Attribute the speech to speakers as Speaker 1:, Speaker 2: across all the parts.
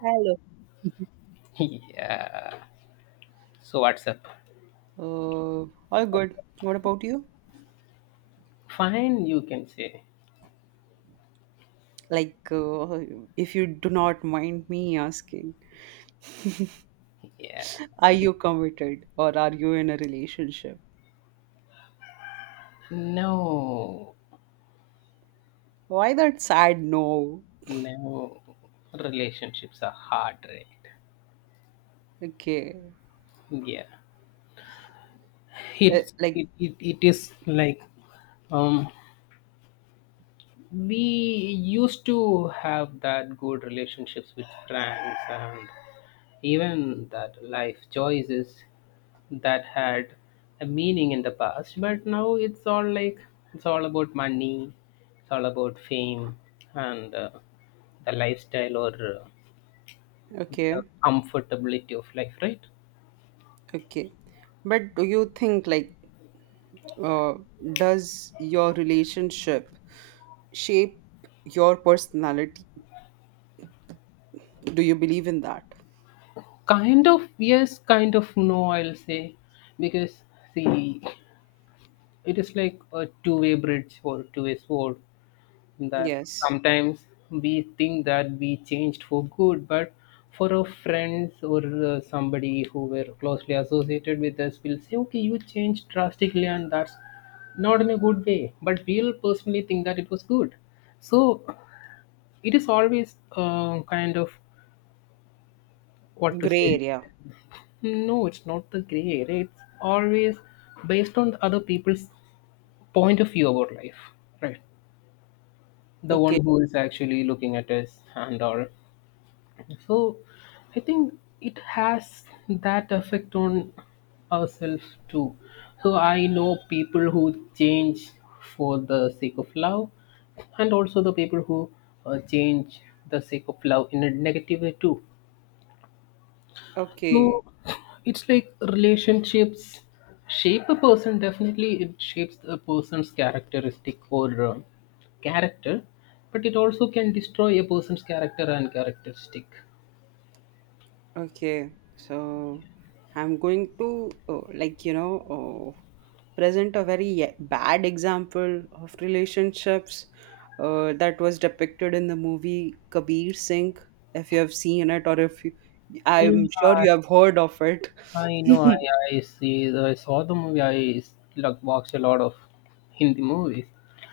Speaker 1: Hello.
Speaker 2: Yeah. So what's up?
Speaker 1: Uh, all good. What about you?
Speaker 2: Fine, you can say.
Speaker 1: Like, uh, if you do not mind me asking,
Speaker 2: Yeah.
Speaker 1: are
Speaker 2: It is
Speaker 1: you committed or are you in a relationship?
Speaker 2: No,
Speaker 1: Why that sad no?
Speaker 2: no. Relationships are hard, right?
Speaker 1: Okay.
Speaker 2: Yeah.
Speaker 1: Uh,
Speaker 2: It
Speaker 1: like,
Speaker 2: it, it, it is like um, we used to have that good relationships with friends, and even that life choices that had a meaning in the past, but now it's all like it's all about money, it's all about fame, and the lifestyle, or the
Speaker 1: okay,
Speaker 2: comfortability of life, right?
Speaker 1: okay. But do you think, uh, does your relationship shape your personality? Do you believe in that?
Speaker 2: Kind of yes, kind of no, I'll say, because, see, it is like a two-way bridge or two-way sword, that
Speaker 1: Yes.
Speaker 2: sometimes we think that we changed for good, but for our friends or somebody who were closely associated with us will say, okay, you changed drastically, and that's not in a good way. But we'll personally think that it was good. So it is always kind of what to
Speaker 1: Gray
Speaker 2: say.
Speaker 1: area.
Speaker 2: No, it's not the gray area. It's always based on the other people's point of view about life, right? The one
Speaker 1: Okay.
Speaker 2: who is actually looking at us and all. So I think it has that effect on ourselves too. So I know people who change for the sake of love, and also the people who change the sake of love in a negative way too.
Speaker 1: Okay.
Speaker 2: So it's like relationships shape a person. Definitely, it shapes a person's characteristic or character, but it also can destroy a person's character and characteristic.
Speaker 1: Okay, so I'm going to present a bad example of relationships that was depicted in the movie Kabir Singh. If you have seen it, or if you, I'm sure
Speaker 2: Yeah,
Speaker 1: you have heard of it.
Speaker 2: I know. I see. I saw the movie. I like watched a lot of Hindi movies,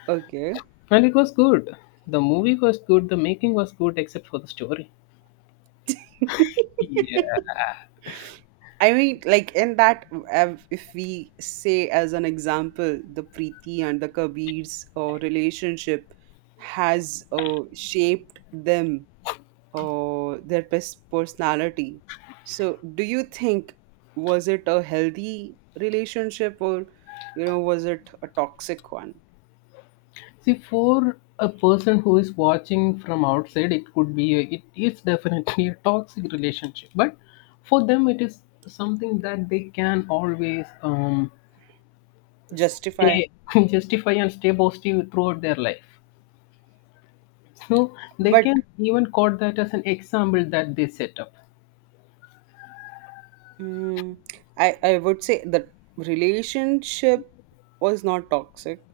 Speaker 1: okay.
Speaker 2: and it was good. The movie was good. The making was good, except for the story. Yeah.
Speaker 1: I mean, like in that, if we say as an example, the Preeti and the Kabir's relationship has shaped them, personality. So, do you think was it a healthy relationship or, you know, was it a toxic one?
Speaker 2: See, for a person who is watching from outside, it could be a, it is definitely a toxic relationship. But for them, it is something that they can always
Speaker 1: Justify,
Speaker 2: stay, justify and stay positive throughout their life. So they
Speaker 1: but
Speaker 2: can even quote that as an example that they set up.
Speaker 1: mm, I would say the relationship was not toxic.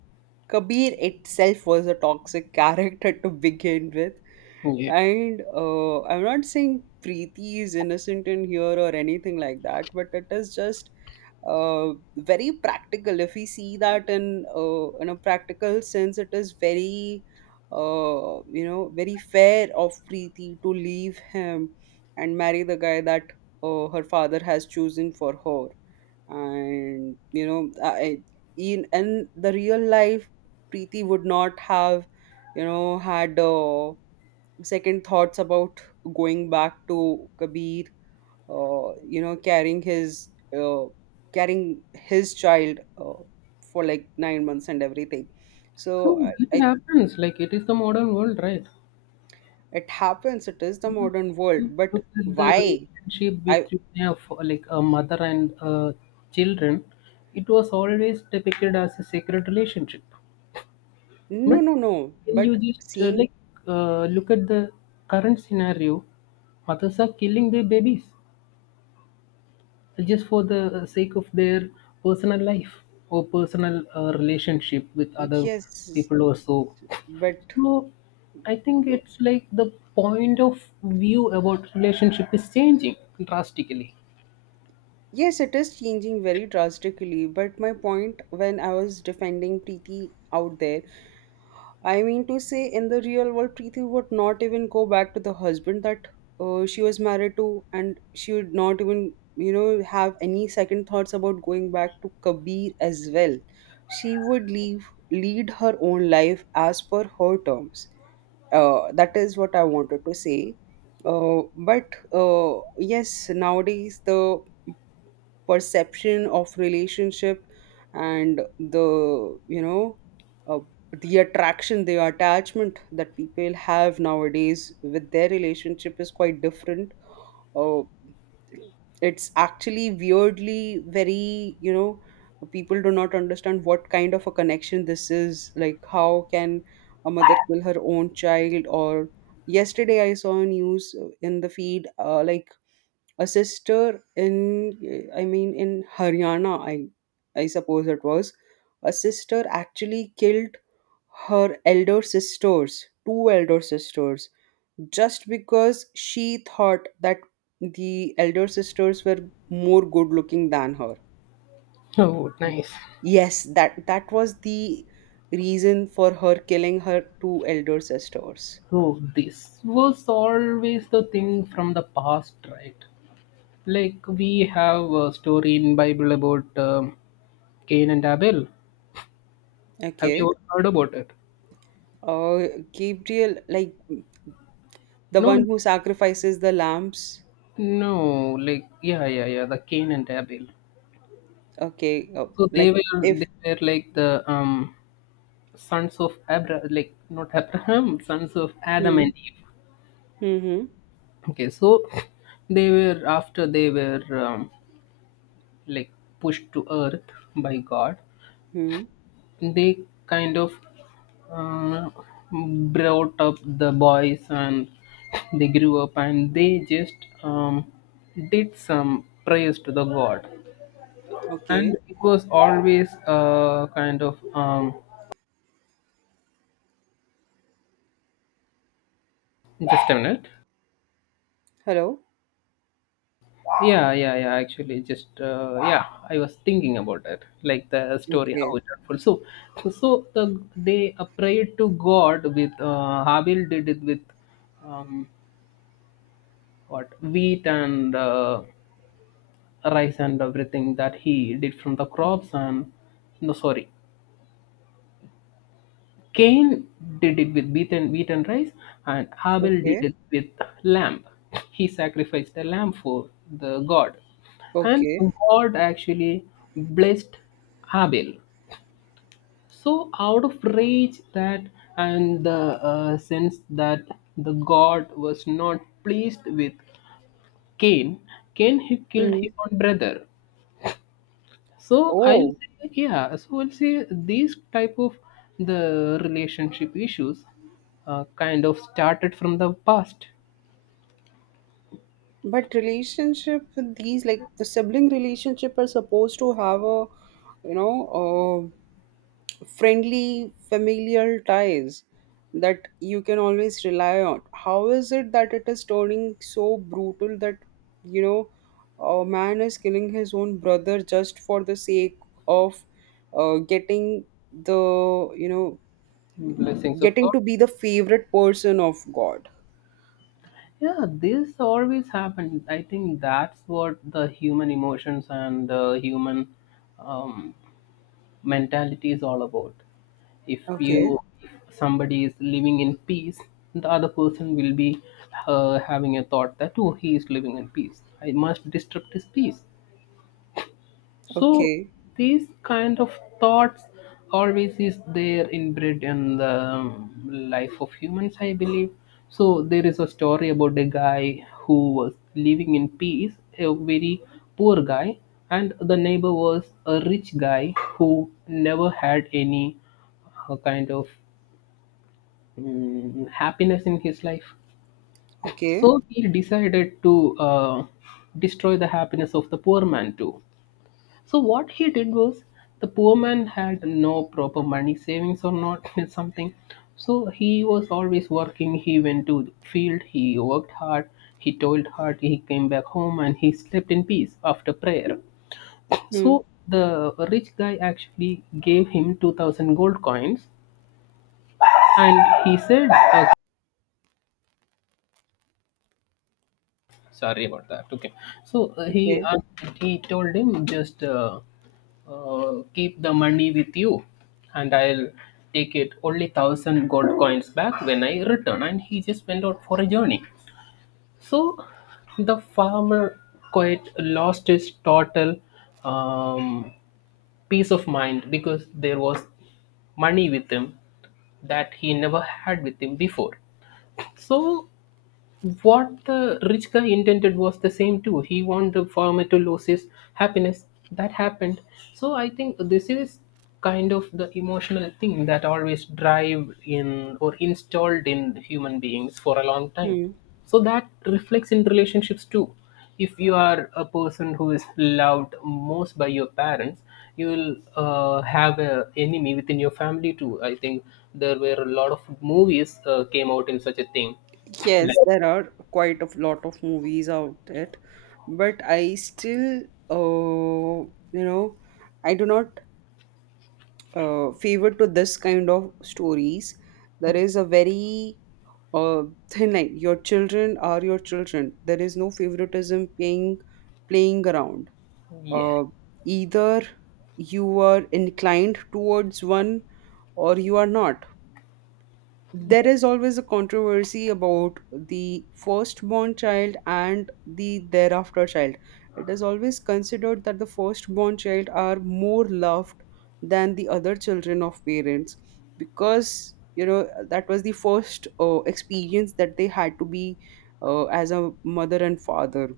Speaker 1: Kabir itself was a toxic character to begin with.
Speaker 2: Yeah.
Speaker 1: And I'm not saying Preeti is innocent in here or anything like that, but it is just very practical. If we see that in a practical sense, it is very very fair of Preeti to leave him and marry the guy that her father has chosen for her. And you know, I, In the real life, Preeti would not have had second thoughts about going back to Kabir uh, you know carrying his uh, carrying his child for like 9 months and everything
Speaker 2: So
Speaker 1: so I,
Speaker 2: it
Speaker 1: I
Speaker 2: happens, like it is the modern world, right?
Speaker 1: it happens it is the
Speaker 2: Even if
Speaker 1: modern world
Speaker 2: you
Speaker 1: but
Speaker 2: look at the
Speaker 1: why
Speaker 2: relationship
Speaker 1: I
Speaker 2: between a, f- like a mother and children. It was always depicted as a sacred relationship,
Speaker 1: no
Speaker 2: but
Speaker 1: no no
Speaker 2: when
Speaker 1: but
Speaker 2: you just
Speaker 1: seeing
Speaker 2: like look at the current scenario, mothers are killing their babies just for the sake of their personal life or personal relationship with other
Speaker 1: yes
Speaker 2: people or so.
Speaker 1: but
Speaker 2: So I think it's like the point of view about relationship is changing drastically.
Speaker 1: yes it is changing very drastically but my point when I was defending Preeti out there, I mean to say, in the real world, Preeti would not even go back to the husband that she was married to, and she would not even, you know, have any second thoughts about going back to Kabir as well. She would leave, lead her own life as per her terms. That is what I wanted to say. But Yes, nowadays the perception of relationship and the you know uh, the attachment that people have nowadays with their relationship is quite different. uh, it's actually weirdly very, you know, people do not understand what kind of a connection this is. Like, how can a mother kill her own child or yesterday I saw a news in the feed, a sister in, I mean, in Haryana, I suppose it was. A sister actually killed her elder sisters, two elder sisters, just because she thought that the elder sisters were more good looking than her.
Speaker 2: Oh, nice.
Speaker 1: Yes, that was the reason for her killing her two elder sisters.
Speaker 2: So this was always the thing from the past, right? Like we have a story in Bible about Cain and Abel. Have
Speaker 1: Okay.
Speaker 2: you heard about it?
Speaker 1: Uh gabriel like the one
Speaker 2: No,
Speaker 1: who sacrifices the lambs.
Speaker 2: no. Like yeah, yeah, yeah. The Cain and Abel.
Speaker 1: Okay, oh,
Speaker 2: So they
Speaker 1: like
Speaker 2: were
Speaker 1: if
Speaker 2: they were like the sons of Abra, like not Abraham, sons of Adam
Speaker 1: hmm,
Speaker 2: and Eve.
Speaker 1: hmm,
Speaker 2: Okay, so they were after they were like pushed to earth by God.
Speaker 1: hmm.
Speaker 2: They kind of uh, brought up the boys, and they grew up, and they just um, did some prayers to the God.
Speaker 1: Okay.
Speaker 2: And it was always kind of just a minute.
Speaker 1: Hello.
Speaker 2: Yeah, yeah, yeah. Actually, just yeah, I was thinking about it, like the story how
Speaker 1: Okay.
Speaker 2: it unfolds. So, so they prayed to God with Habil did it with um, what wheat and rice and everything that he did from the crops and no sorry Cain did it with beaten, wheaten rice, and Abel did
Speaker 1: Okay.
Speaker 2: it with lamb. He sacrificed a lamb for the God. And
Speaker 1: Okay.
Speaker 2: God actually blessed Abel. So, out of rage that and the sense that the God was not pleased with Cain, he killed
Speaker 1: Hmm.
Speaker 2: his own brother. So I'll
Speaker 1: Oh,
Speaker 2: say, yeah. So I'll say these type of the relationship issues kind of started from the past
Speaker 1: but relationship with these, like the sibling relationship, are supposed to have a, you know, friendly familial ties that you can always rely on. How is it that it is turning so brutal that, you know, a man is killing his own brother just for the sake of getting the you know
Speaker 2: blessings of
Speaker 1: getting
Speaker 2: God.
Speaker 1: to be the favorite person of God.
Speaker 2: Yeah, this always happened. I think that's what the human emotions and the human um, mentality is all about. If
Speaker 1: Okay.
Speaker 2: you if somebody is living in peace, the other person will be having a thought that oh he is living in peace. I must disrupt his peace. So
Speaker 1: Okay.
Speaker 2: these kind of thoughts always is there inbred in the life of humans, I believe. So there is a story about a guy who was living in peace, a very poor guy, and the neighbor was a rich guy who never had any kind of happiness in his life.
Speaker 1: Okay.
Speaker 2: So he decided to destroy the happiness of the poor man too. So what he did was the poor man had no proper money savings or not something. So he was always working. He went to the field. He worked hard. He toiled hard. He came back home and he slept in peace after prayer.
Speaker 1: Hmm.
Speaker 2: So the rich guy actually gave him 2,000 gold coins, and he said. Sorry about that. Okay. So he
Speaker 1: Okay.
Speaker 2: asked, he told him just keep the money with you, and I'll take it only thousand gold coins back when I return. And he just went out for a journey. So the farmer quite lost his total um, peace of mind because there was money with him that he never had with him before. So what the rich guy intended was the same too. He wanted the farmer to lose his happiness. That happened. So I think this is kind of the emotional thing that always drive in or installed in human beings for a long time.
Speaker 1: Hmm.
Speaker 2: So that reflects in relationships too. If you are a person who is loved most by your parents, you will have a enemy within your family too. I think there were a lot of movies came out in such a thing.
Speaker 1: Yes,
Speaker 2: Like
Speaker 1: there are quite a lot of movies out there, but I still, uh, you know, I do not favor to this kind of stories. There is a very uh, thin line. Your children are your children. There is no favoritism playing around.
Speaker 2: yeah.
Speaker 1: Uh, either you are inclined towards one or you are not.
Speaker 2: Yeah.
Speaker 1: There is always a controversy about the firstborn child and the thereafter child. It is always considered that the firstborn child are more loved than the other children of parents, because you know that was the first experience that they had to be as a mother and father.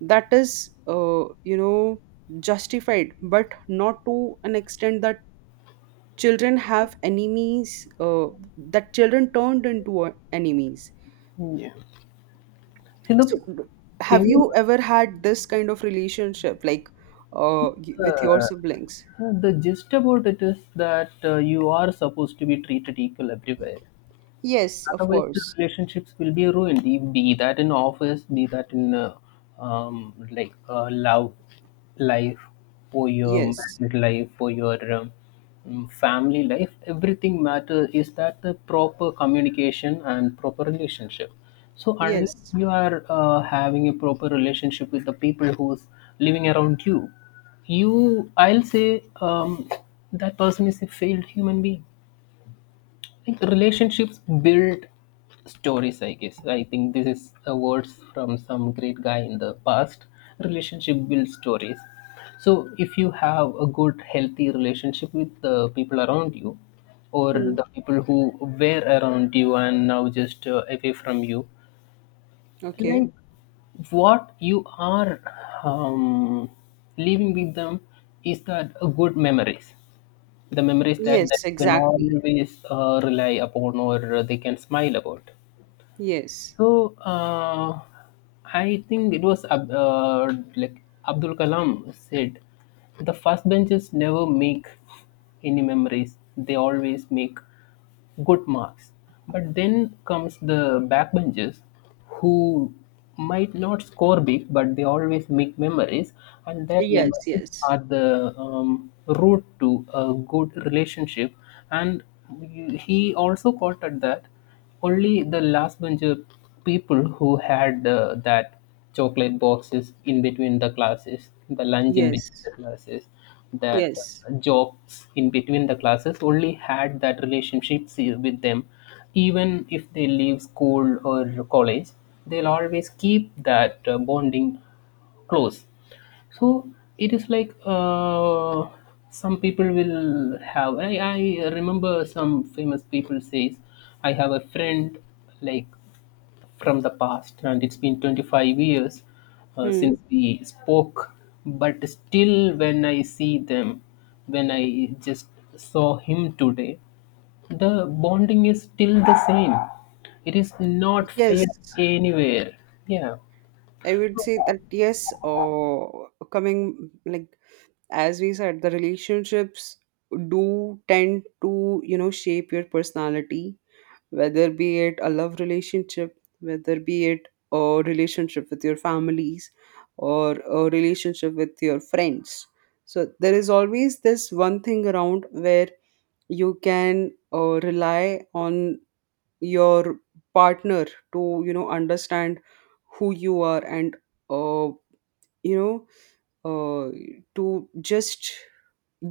Speaker 1: That is, you know, justified, but not to an extent that children have enemies, that children turned into enemies.
Speaker 2: Yeah. See,
Speaker 1: So
Speaker 2: the
Speaker 1: have
Speaker 2: thing,
Speaker 1: you ever had this kind of relationship, like, with your
Speaker 2: uh,
Speaker 1: siblings?
Speaker 2: the gist about it is that you are supposed to be treated equal everywhere.
Speaker 1: Yes, of
Speaker 2: Otherwise the
Speaker 1: course.
Speaker 2: relationships will be ruined, be that in office, be that in like love life, for your
Speaker 1: Yes.
Speaker 2: married life, for your family life, everything matters is that the proper communication and proper relationship. So
Speaker 1: Yes.
Speaker 2: unless you are having a proper relationship with the people who's living around you, you I'll say that person is a failed human being. Think relationships build stories, I guess. I think this is a words from some great guy in the past. Relationship builds stories. So if you have a good healthy relationship with the people around you, or
Speaker 1: Hmm.
Speaker 2: the people who were around you and now just away from you,
Speaker 1: Okay.
Speaker 2: like what you are um, leaving with them, is that a good memories, the memories that
Speaker 1: Yes,
Speaker 2: they can
Speaker 1: exactly.
Speaker 2: always rely upon or they can smile about.
Speaker 1: Yes.
Speaker 2: So I think it was Ab- like Abdul Kalam said, the first benches never make any memories. They always make good marks. But then comes the backbenchers who might not score big, but they always make memories, and that
Speaker 1: Yes.
Speaker 2: memories
Speaker 1: Yes.
Speaker 2: are the root to a good relationship. And he also quoted that only the last bunch of people who had that chocolate boxes in between the classes, the lunch in
Speaker 1: Yes.
Speaker 2: between the classes, that
Speaker 1: Yes.
Speaker 2: jokes in between the classes only had that relationship with them. Even if they leave school or college, they'll always keep that bonding close. So it is like some people will have I remember some famous people says I have a friend like from the past, and it's been 25 years
Speaker 1: Hmm.
Speaker 2: since we spoke, but still when I see them, when I just saw him today, the bonding is still the same. It is not
Speaker 1: Yes,
Speaker 2: fade anywhere. Yeah.
Speaker 1: I would say that, yes, coming like as we said, the relationships do tend to, you know, shape your personality, whether be it a love relationship, whether be it a relationship with your families, or a relationship with your friends. So there is always this one thing around where you can rely on your partner to, you know, understand who you are and uh, you know uh, to just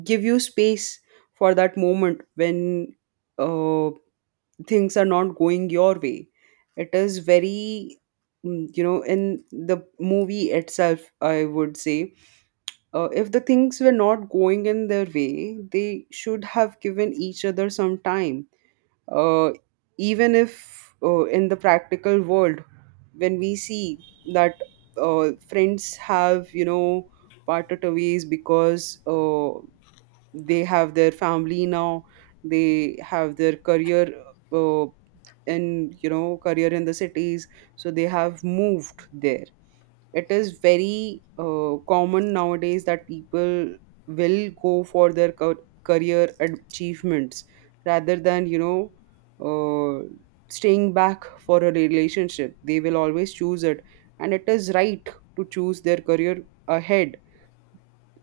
Speaker 1: give you space for that moment when uh, things are not going your way. It is very, mm, you know, in the movie itself, I would say, if the things were not going in their way, they should have given each other some time. Uh, even if in the practical world, when we see that friends have, you know, parted ways because they have their family now, they have their career uh, in you know career in the cities, so they have moved there. It is very common nowadays that people will go for their career achievements rather than, uh, staying back for a relationship. They will always choose it, and it is right to choose their career ahead,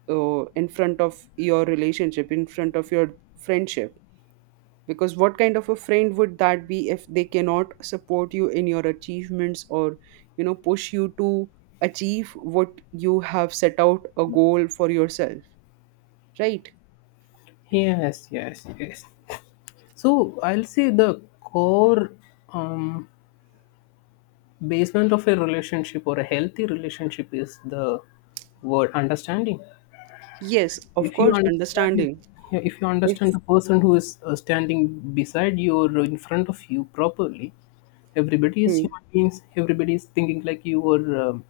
Speaker 1: in front of your relationship, in front of your friendship. Because what kind of a friend would that be if they cannot support you in your achievements or, you know, push you to achieve what you have set out a goal for yourself, right?
Speaker 2: Yes, yes, yes. So I'll say the core um, basement of a relationship or a healthy relationship is the word understanding.
Speaker 1: Yes, of
Speaker 2: If you
Speaker 1: course,
Speaker 2: understand,
Speaker 1: understanding.
Speaker 2: yeah, if you understand
Speaker 1: If,
Speaker 2: the person who is standing beside you or in front of you properly, everybody is
Speaker 1: hmm,
Speaker 2: human beings, everybody is thinking like you, or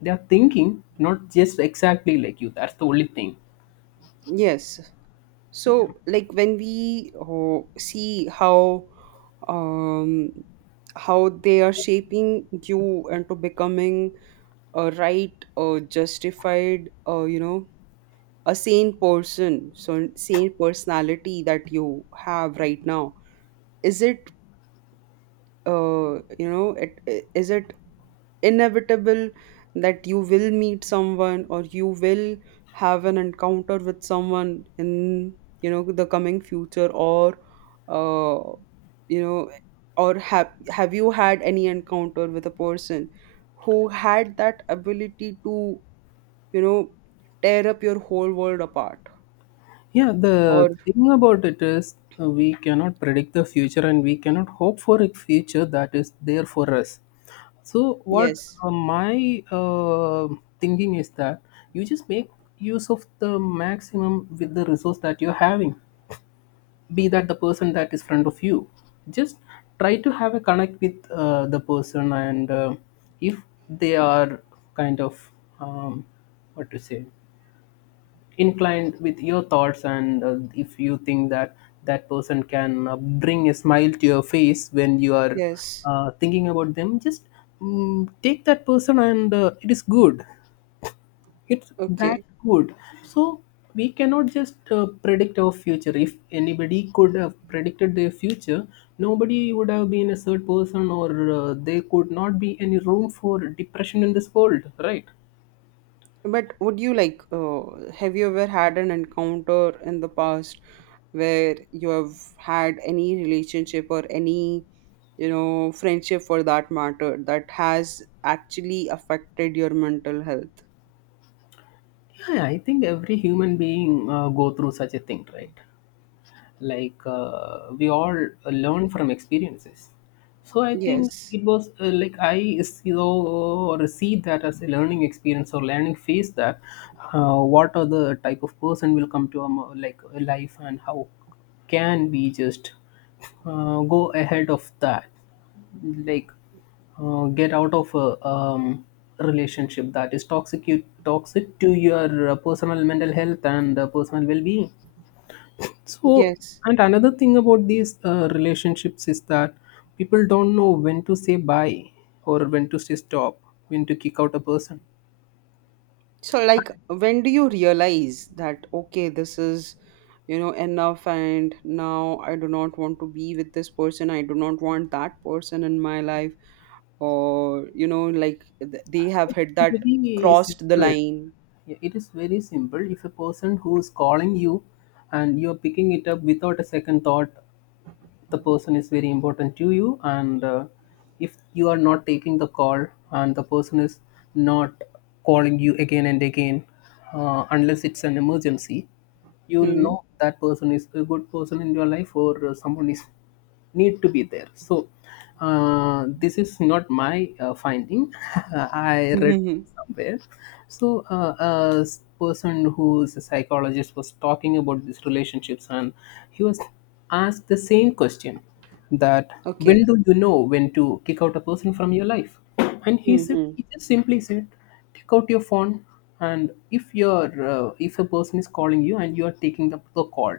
Speaker 2: they are thinking not just exactly like you, that's the only thing.
Speaker 1: yes. So, like, when we see um, how they are shaping you into becoming a right or justified, a sane person, so sane personality that you have right now, is it uh, is it inevitable that you will meet someone or you will have an encounter with someone in, you know, the coming future, or uh, you know or have you had any encounter with a person who had that ability to, you know, tear up your whole world apart.
Speaker 2: Yeah,
Speaker 1: Or
Speaker 2: the thing about it is we cannot predict the future and we cannot hope for a future that is there for us. So, what
Speaker 1: yes,
Speaker 2: my thinking is that you just make use of the maximum with the resource that you're having, be that the person that is front of you. Just try to have a connect with the person, and if they are kind of um, what to say inclined with your thoughts, and if you think that that person can bring a smile to your face when you are
Speaker 1: yes,
Speaker 2: thinking about them, just take that person, and it is good, it's that
Speaker 1: okay.
Speaker 2: good. So we cannot just predict our future. If anybody could have predicted their future, nobody would have been a third person, or there could not be any room for depression in this world, right?
Speaker 1: But would you like, have you ever had an encounter in the past where you have had any relationship or any, you know, friendship for that matter that has actually affected your mental health?
Speaker 2: Yeah, I think every human being go through such a thing, right? Like, we all learn from experiences. So I think
Speaker 1: Yes,
Speaker 2: it was like I saw or see that as a learning experience or learning phase, that what are the type of person will come to like a life, and how can we just go ahead of that, like get out of a relationship that is toxic, you toxic to your personal mental health and personal well-being. So,
Speaker 1: yes.
Speaker 2: and another thing about these relationships is that people don't know when to say bye, or when to say stop, when to kick out a person.
Speaker 1: So, like, when do you realize that, okay, this is, you know, enough, and now I do not want to be with this person, I do not want that person in my life, or, you know, like they have hit
Speaker 2: It's
Speaker 1: that
Speaker 2: very
Speaker 1: crossed the
Speaker 2: simple.
Speaker 1: line.
Speaker 2: Yeah, it is very simple. If a person who is calling you and you're picking it up without a second thought, the person is very important to you. And if you are not taking the call and the person is not calling you again and again, unless it's an emergency, you will
Speaker 1: Hmm.
Speaker 2: know that person is a good person in your life, or someone is need to be there. So this is not my finding I read
Speaker 1: Mhm.
Speaker 2: somewhere. So a person who is a psychologist was talking about these relationships, and he was asked the same question, that when
Speaker 1: Okay.
Speaker 2: do you know when to kick out a person from your life. And he said,
Speaker 1: Hmm.
Speaker 2: he just simply said, take out your phone. And if a person is calling you and you are taking up the call,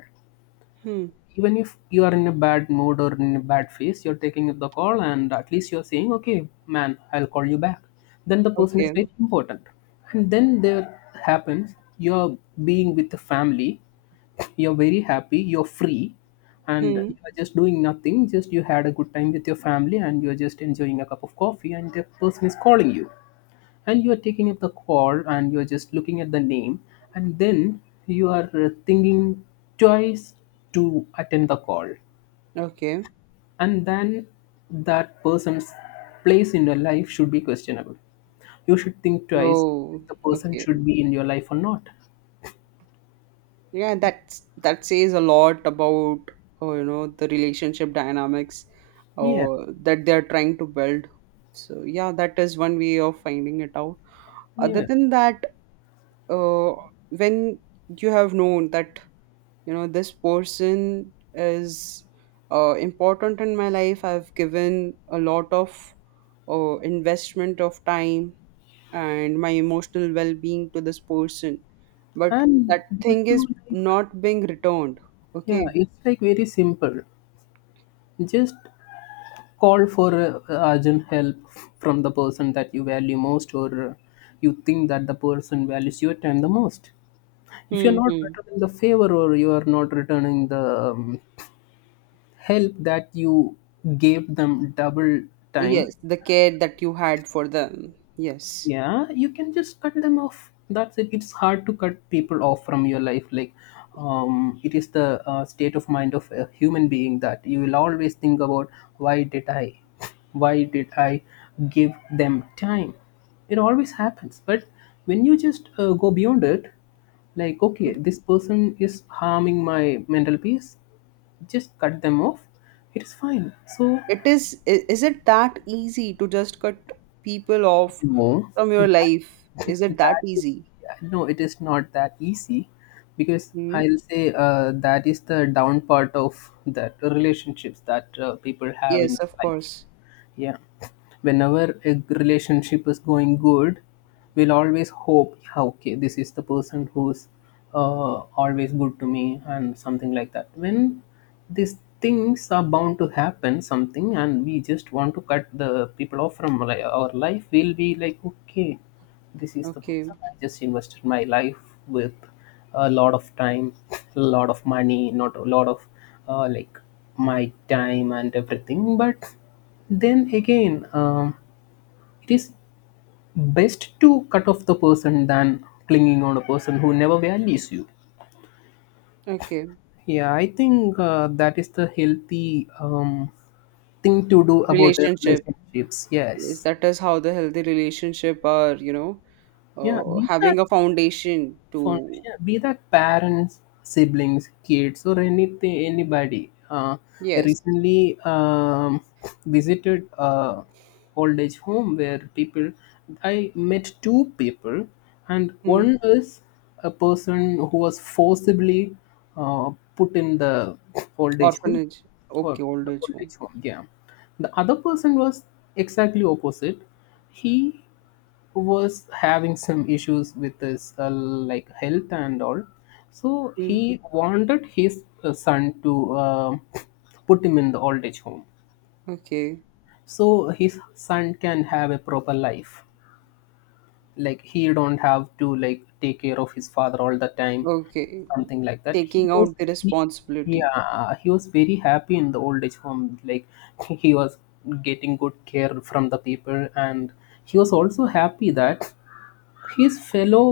Speaker 1: Hmm.
Speaker 2: even if you are in a bad mood or in a bad phase, you're taking the call, and at least you're saying, okay man, I'll call you back, then the person is very
Speaker 1: Okay.
Speaker 2: important. And then there happens, you're being with the family, you're very happy, you're free, and
Speaker 1: Hmm.
Speaker 2: you're just doing nothing, just you had a good time with your family and you're just enjoying a cup of coffee, and the person is calling you, and you are taking up the call and you are just looking at the name, and then you are thinking twice to attend the call,
Speaker 1: Okay.
Speaker 2: and then that person's place in your life should be questionable. You should think twice
Speaker 1: Oh.
Speaker 2: if the person
Speaker 1: Okay.
Speaker 2: should be in your life or not.
Speaker 1: Yeah, that's, that says a lot about, oh, you know, the relationship dynamics
Speaker 2: Yeah,
Speaker 1: or that they're trying to build. So yeah, that is one way of finding it out. Other
Speaker 2: yeah,
Speaker 1: than that, uh, when you have known that, you know, this person is important in my life, I've given a lot of investment of time and my emotional well-being to this person, but
Speaker 2: and
Speaker 1: that
Speaker 2: that
Speaker 1: thing is
Speaker 2: too, like.
Speaker 1: not being returned.
Speaker 2: Yeah,
Speaker 1: Okay.
Speaker 2: it's like very simple. Just call for urgent help from the person that you value most, or you think that the person values your time the most. If you're not
Speaker 1: Hmm.
Speaker 2: returning the favor, or you are not returning the um, help that you gave them double time.
Speaker 1: Yes, the care that you had for them, yes.
Speaker 2: Yeah, you can just cut them off. That's it. It's hard to cut people off from your life. Like, it is the state of mind of a human being, that you will always think about, why did i why did I give them time. It always happens. But when you just go beyond it, like, okay, this person is harming my mental peace, just cut them off, it is fine. So
Speaker 1: it, is is it that easy to just cut people off
Speaker 2: no,
Speaker 1: from your life?
Speaker 2: that,
Speaker 1: Is it that
Speaker 2: that is.
Speaker 1: easy?
Speaker 2: No, it is not that easy, because
Speaker 1: Mm.
Speaker 2: I'll say that is the down part of that relationships that people have in
Speaker 1: Yes, of
Speaker 2: life.
Speaker 1: course.
Speaker 2: Yeah. Whenever a relationship is going good, we'll always hope, yeah, okay, this is the person who's always good to me and something like that. When these things are bound to happen, something, and we just want to cut the people off from our life, we'll be like, okay, this is the person
Speaker 1: Okay.
Speaker 2: I just invested my life with, a lot of time, a lot of money, not a lot of like my time and everything, but then again, it is best to cut off the person than clinging on a person who never values you.
Speaker 1: Okay.
Speaker 2: Yeah, I think that is the healthy thing to do about the
Speaker 1: Relationship.
Speaker 2: relationships.
Speaker 1: Yes,
Speaker 2: Yes.
Speaker 1: that is how the healthy relationship are, you know,
Speaker 2: Yeah, be
Speaker 1: having
Speaker 2: that
Speaker 1: a foundation to,
Speaker 2: Formation, be that parents, siblings, kids, or anything, anybody. I
Speaker 1: yes.
Speaker 2: recently visited a old age home where people, I met two people, and
Speaker 1: Mm.
Speaker 2: one is a person who was forcibly uh, put in the old age home,
Speaker 1: Orphanage.
Speaker 2: or
Speaker 1: Okay, old
Speaker 2: the
Speaker 1: age
Speaker 2: old
Speaker 1: home.
Speaker 2: age home. Yeah, the other person was exactly opposite. He who was having some issues with his like health and all, so he
Speaker 1: Mm.
Speaker 2: wanted his son to put him in the old age home
Speaker 1: Okay.
Speaker 2: so his son can have a proper life, like he don't have to like take care of his father all the time,
Speaker 1: Okay.
Speaker 2: something like that. He
Speaker 1: Taking
Speaker 2: was
Speaker 1: out the
Speaker 2: very,
Speaker 1: responsibility.
Speaker 2: yeah, he was very happy in the old age home, like, he was getting good care from the people, and he was also happy that his fellow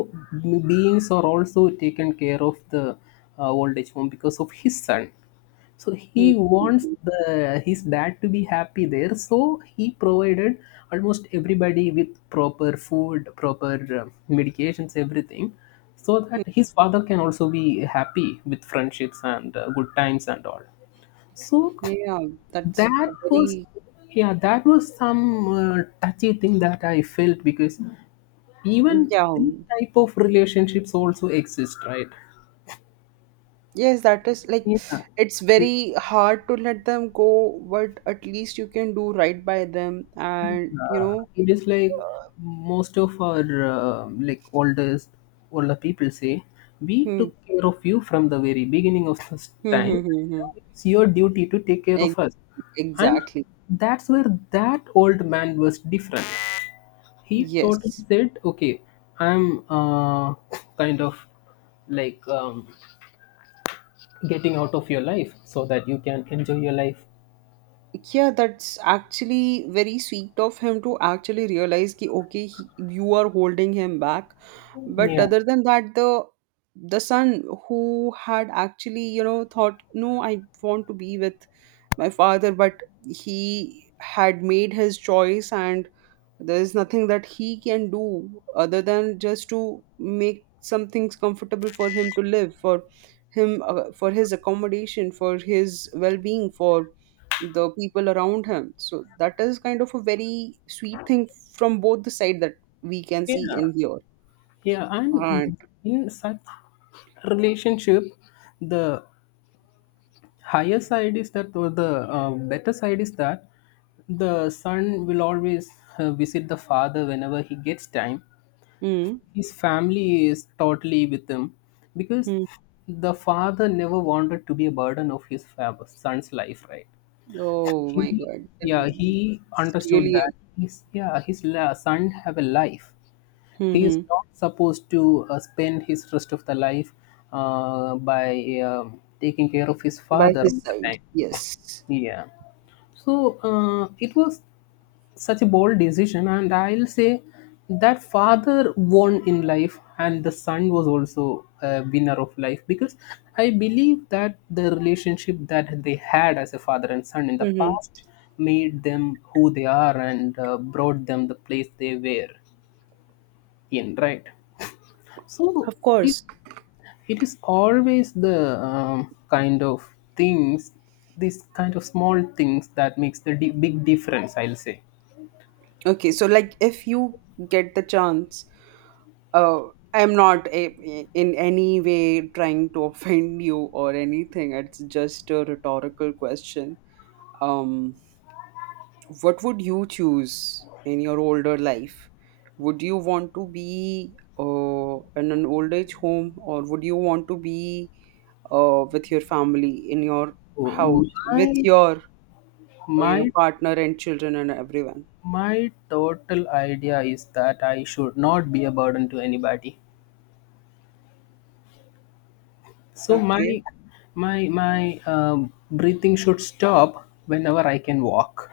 Speaker 2: beings are also taken care of the old age home because of his son. So he
Speaker 1: Mm.
Speaker 2: wants
Speaker 1: Mm.
Speaker 2: the his dad to be happy there. So he provided almost everybody with proper food, proper uh, medications, everything, so that his father can also be happy with friendships and good times and all. So
Speaker 1: Yeah, that's
Speaker 2: that
Speaker 1: a
Speaker 2: was,
Speaker 1: very,
Speaker 2: yeah, that was some touchy thing that I felt, because even
Speaker 1: yeah.
Speaker 2: this type of relationships also exist, right?
Speaker 1: Yes, that is like
Speaker 2: Yeah,
Speaker 1: it's
Speaker 2: it,
Speaker 1: very hard to let them go, but at least you can do right by them, and you
Speaker 2: uh,
Speaker 1: know,
Speaker 2: it is like
Speaker 1: uh,
Speaker 2: most of our like oldest older people say, we
Speaker 1: hmm,
Speaker 2: took care of you from the very beginning of this
Speaker 1: hmm,
Speaker 2: time,
Speaker 1: hmm, hmm,
Speaker 2: now
Speaker 1: hmm.
Speaker 2: it's your duty to take care
Speaker 1: Ex-
Speaker 2: of us. And
Speaker 1: Exactly.
Speaker 2: that's where that old man was different. He totally
Speaker 1: Yes.
Speaker 2: said, okay, I'm kind of like getting out of your life so that you can enjoy your life.
Speaker 1: Yeah, that's actually very sweet of him to actually realize ki, okay he, you are holding him back, but
Speaker 2: Yeah,
Speaker 1: other than that, the son who had actually, you know, thought no, I want to be with my father, but he had made his choice, and there is nothing that he can do other than just to make some things comfortable for him to live for him, for his accommodation, for his well-being, for the people around him. So that is kind of a very sweet thing from both the side that we can see
Speaker 2: yeah,
Speaker 1: in here.
Speaker 2: yeah.
Speaker 1: And
Speaker 2: And in such relationship, the higher side is that, or the better side is that, the son will always visit the father whenever he gets time.
Speaker 1: mm,
Speaker 2: His family is totally with him, because
Speaker 1: mm,
Speaker 2: the father never wanted to be a burden of his son's life, right?
Speaker 1: oh my
Speaker 2: He,
Speaker 1: God,
Speaker 2: yeah, he
Speaker 1: it's
Speaker 2: understood that
Speaker 1: really
Speaker 2: his, yeah, his son have a life. He is
Speaker 1: mm-hmm,
Speaker 2: not supposed to spend his rest of the life by taking care of his
Speaker 1: by
Speaker 2: father
Speaker 1: his
Speaker 2: all the
Speaker 1: side,
Speaker 2: time.
Speaker 1: yes.
Speaker 2: Yeah. So it was such a bold decision, and I'll say that father won in life, and the son was also a winner of life, because I believe that the relationship that they had as a father and son in the
Speaker 1: Mm-hmm,
Speaker 2: past made them who they are, and brought them the place they were in, right? So
Speaker 1: of
Speaker 2: it is,
Speaker 1: course.
Speaker 2: it is always the kind of things, these kind of small things that makes the big difference, I'll say.
Speaker 1: Okay, so like, if you get the chance, uh, I'm not a, in any way trying to offend you or anything. It's just a rhetorical question. Um, what would you choose in your older life? Would you want to be in an old age home, or would you want to be with your family in your
Speaker 2: Oh,
Speaker 1: house with
Speaker 2: my
Speaker 1: your,
Speaker 2: my
Speaker 1: partner and children and everyone?
Speaker 2: my total idea is that I should not be a burden to anybody. So
Speaker 1: Okay.
Speaker 2: my breathing should stop whenever I can walk.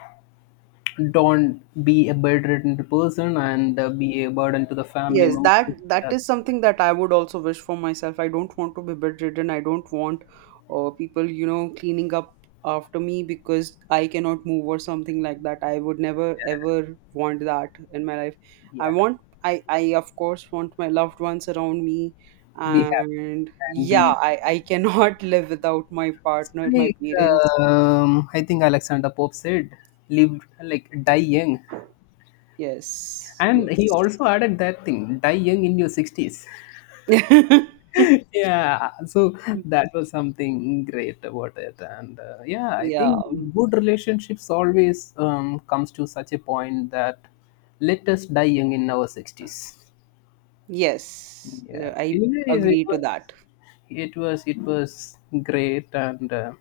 Speaker 2: Don't be a bedridden person and be a burden to the family
Speaker 1: Yes,
Speaker 2: member.
Speaker 1: that that is something that I would also wish for myself. I don't want to be bedridden. I don't want people, you know, cleaning up after me because I cannot move or something like that. I would never ever want that in my life. I
Speaker 2: Yeah.
Speaker 1: want, I of course want my loved ones around me,
Speaker 2: Be happy
Speaker 1: and
Speaker 2: and
Speaker 1: yeah,
Speaker 2: be,
Speaker 1: I cannot live without my
Speaker 2: it's
Speaker 1: partner, my
Speaker 2: like,
Speaker 1: parents.
Speaker 2: I think Alexander Pope said, live like, die young.
Speaker 1: Yes.
Speaker 2: And he also
Speaker 1: Yes.
Speaker 2: added that thing, die young in your 60s. Yeah, so that was something great about it, and yeah, I
Speaker 1: Yeah.
Speaker 2: think good relationships always comes to such a point that let us die young in our 60s.
Speaker 1: Yes.
Speaker 2: Yeah,
Speaker 1: I
Speaker 2: anyways, it
Speaker 1: agree to
Speaker 2: was,
Speaker 1: that.
Speaker 2: it was great, and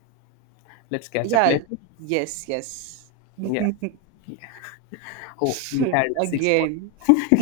Speaker 2: let's catch up
Speaker 1: Yeah.
Speaker 2: later.
Speaker 1: Yes, yes.
Speaker 2: Yeah. Yeah. Oh, we had six. More.
Speaker 1: Again.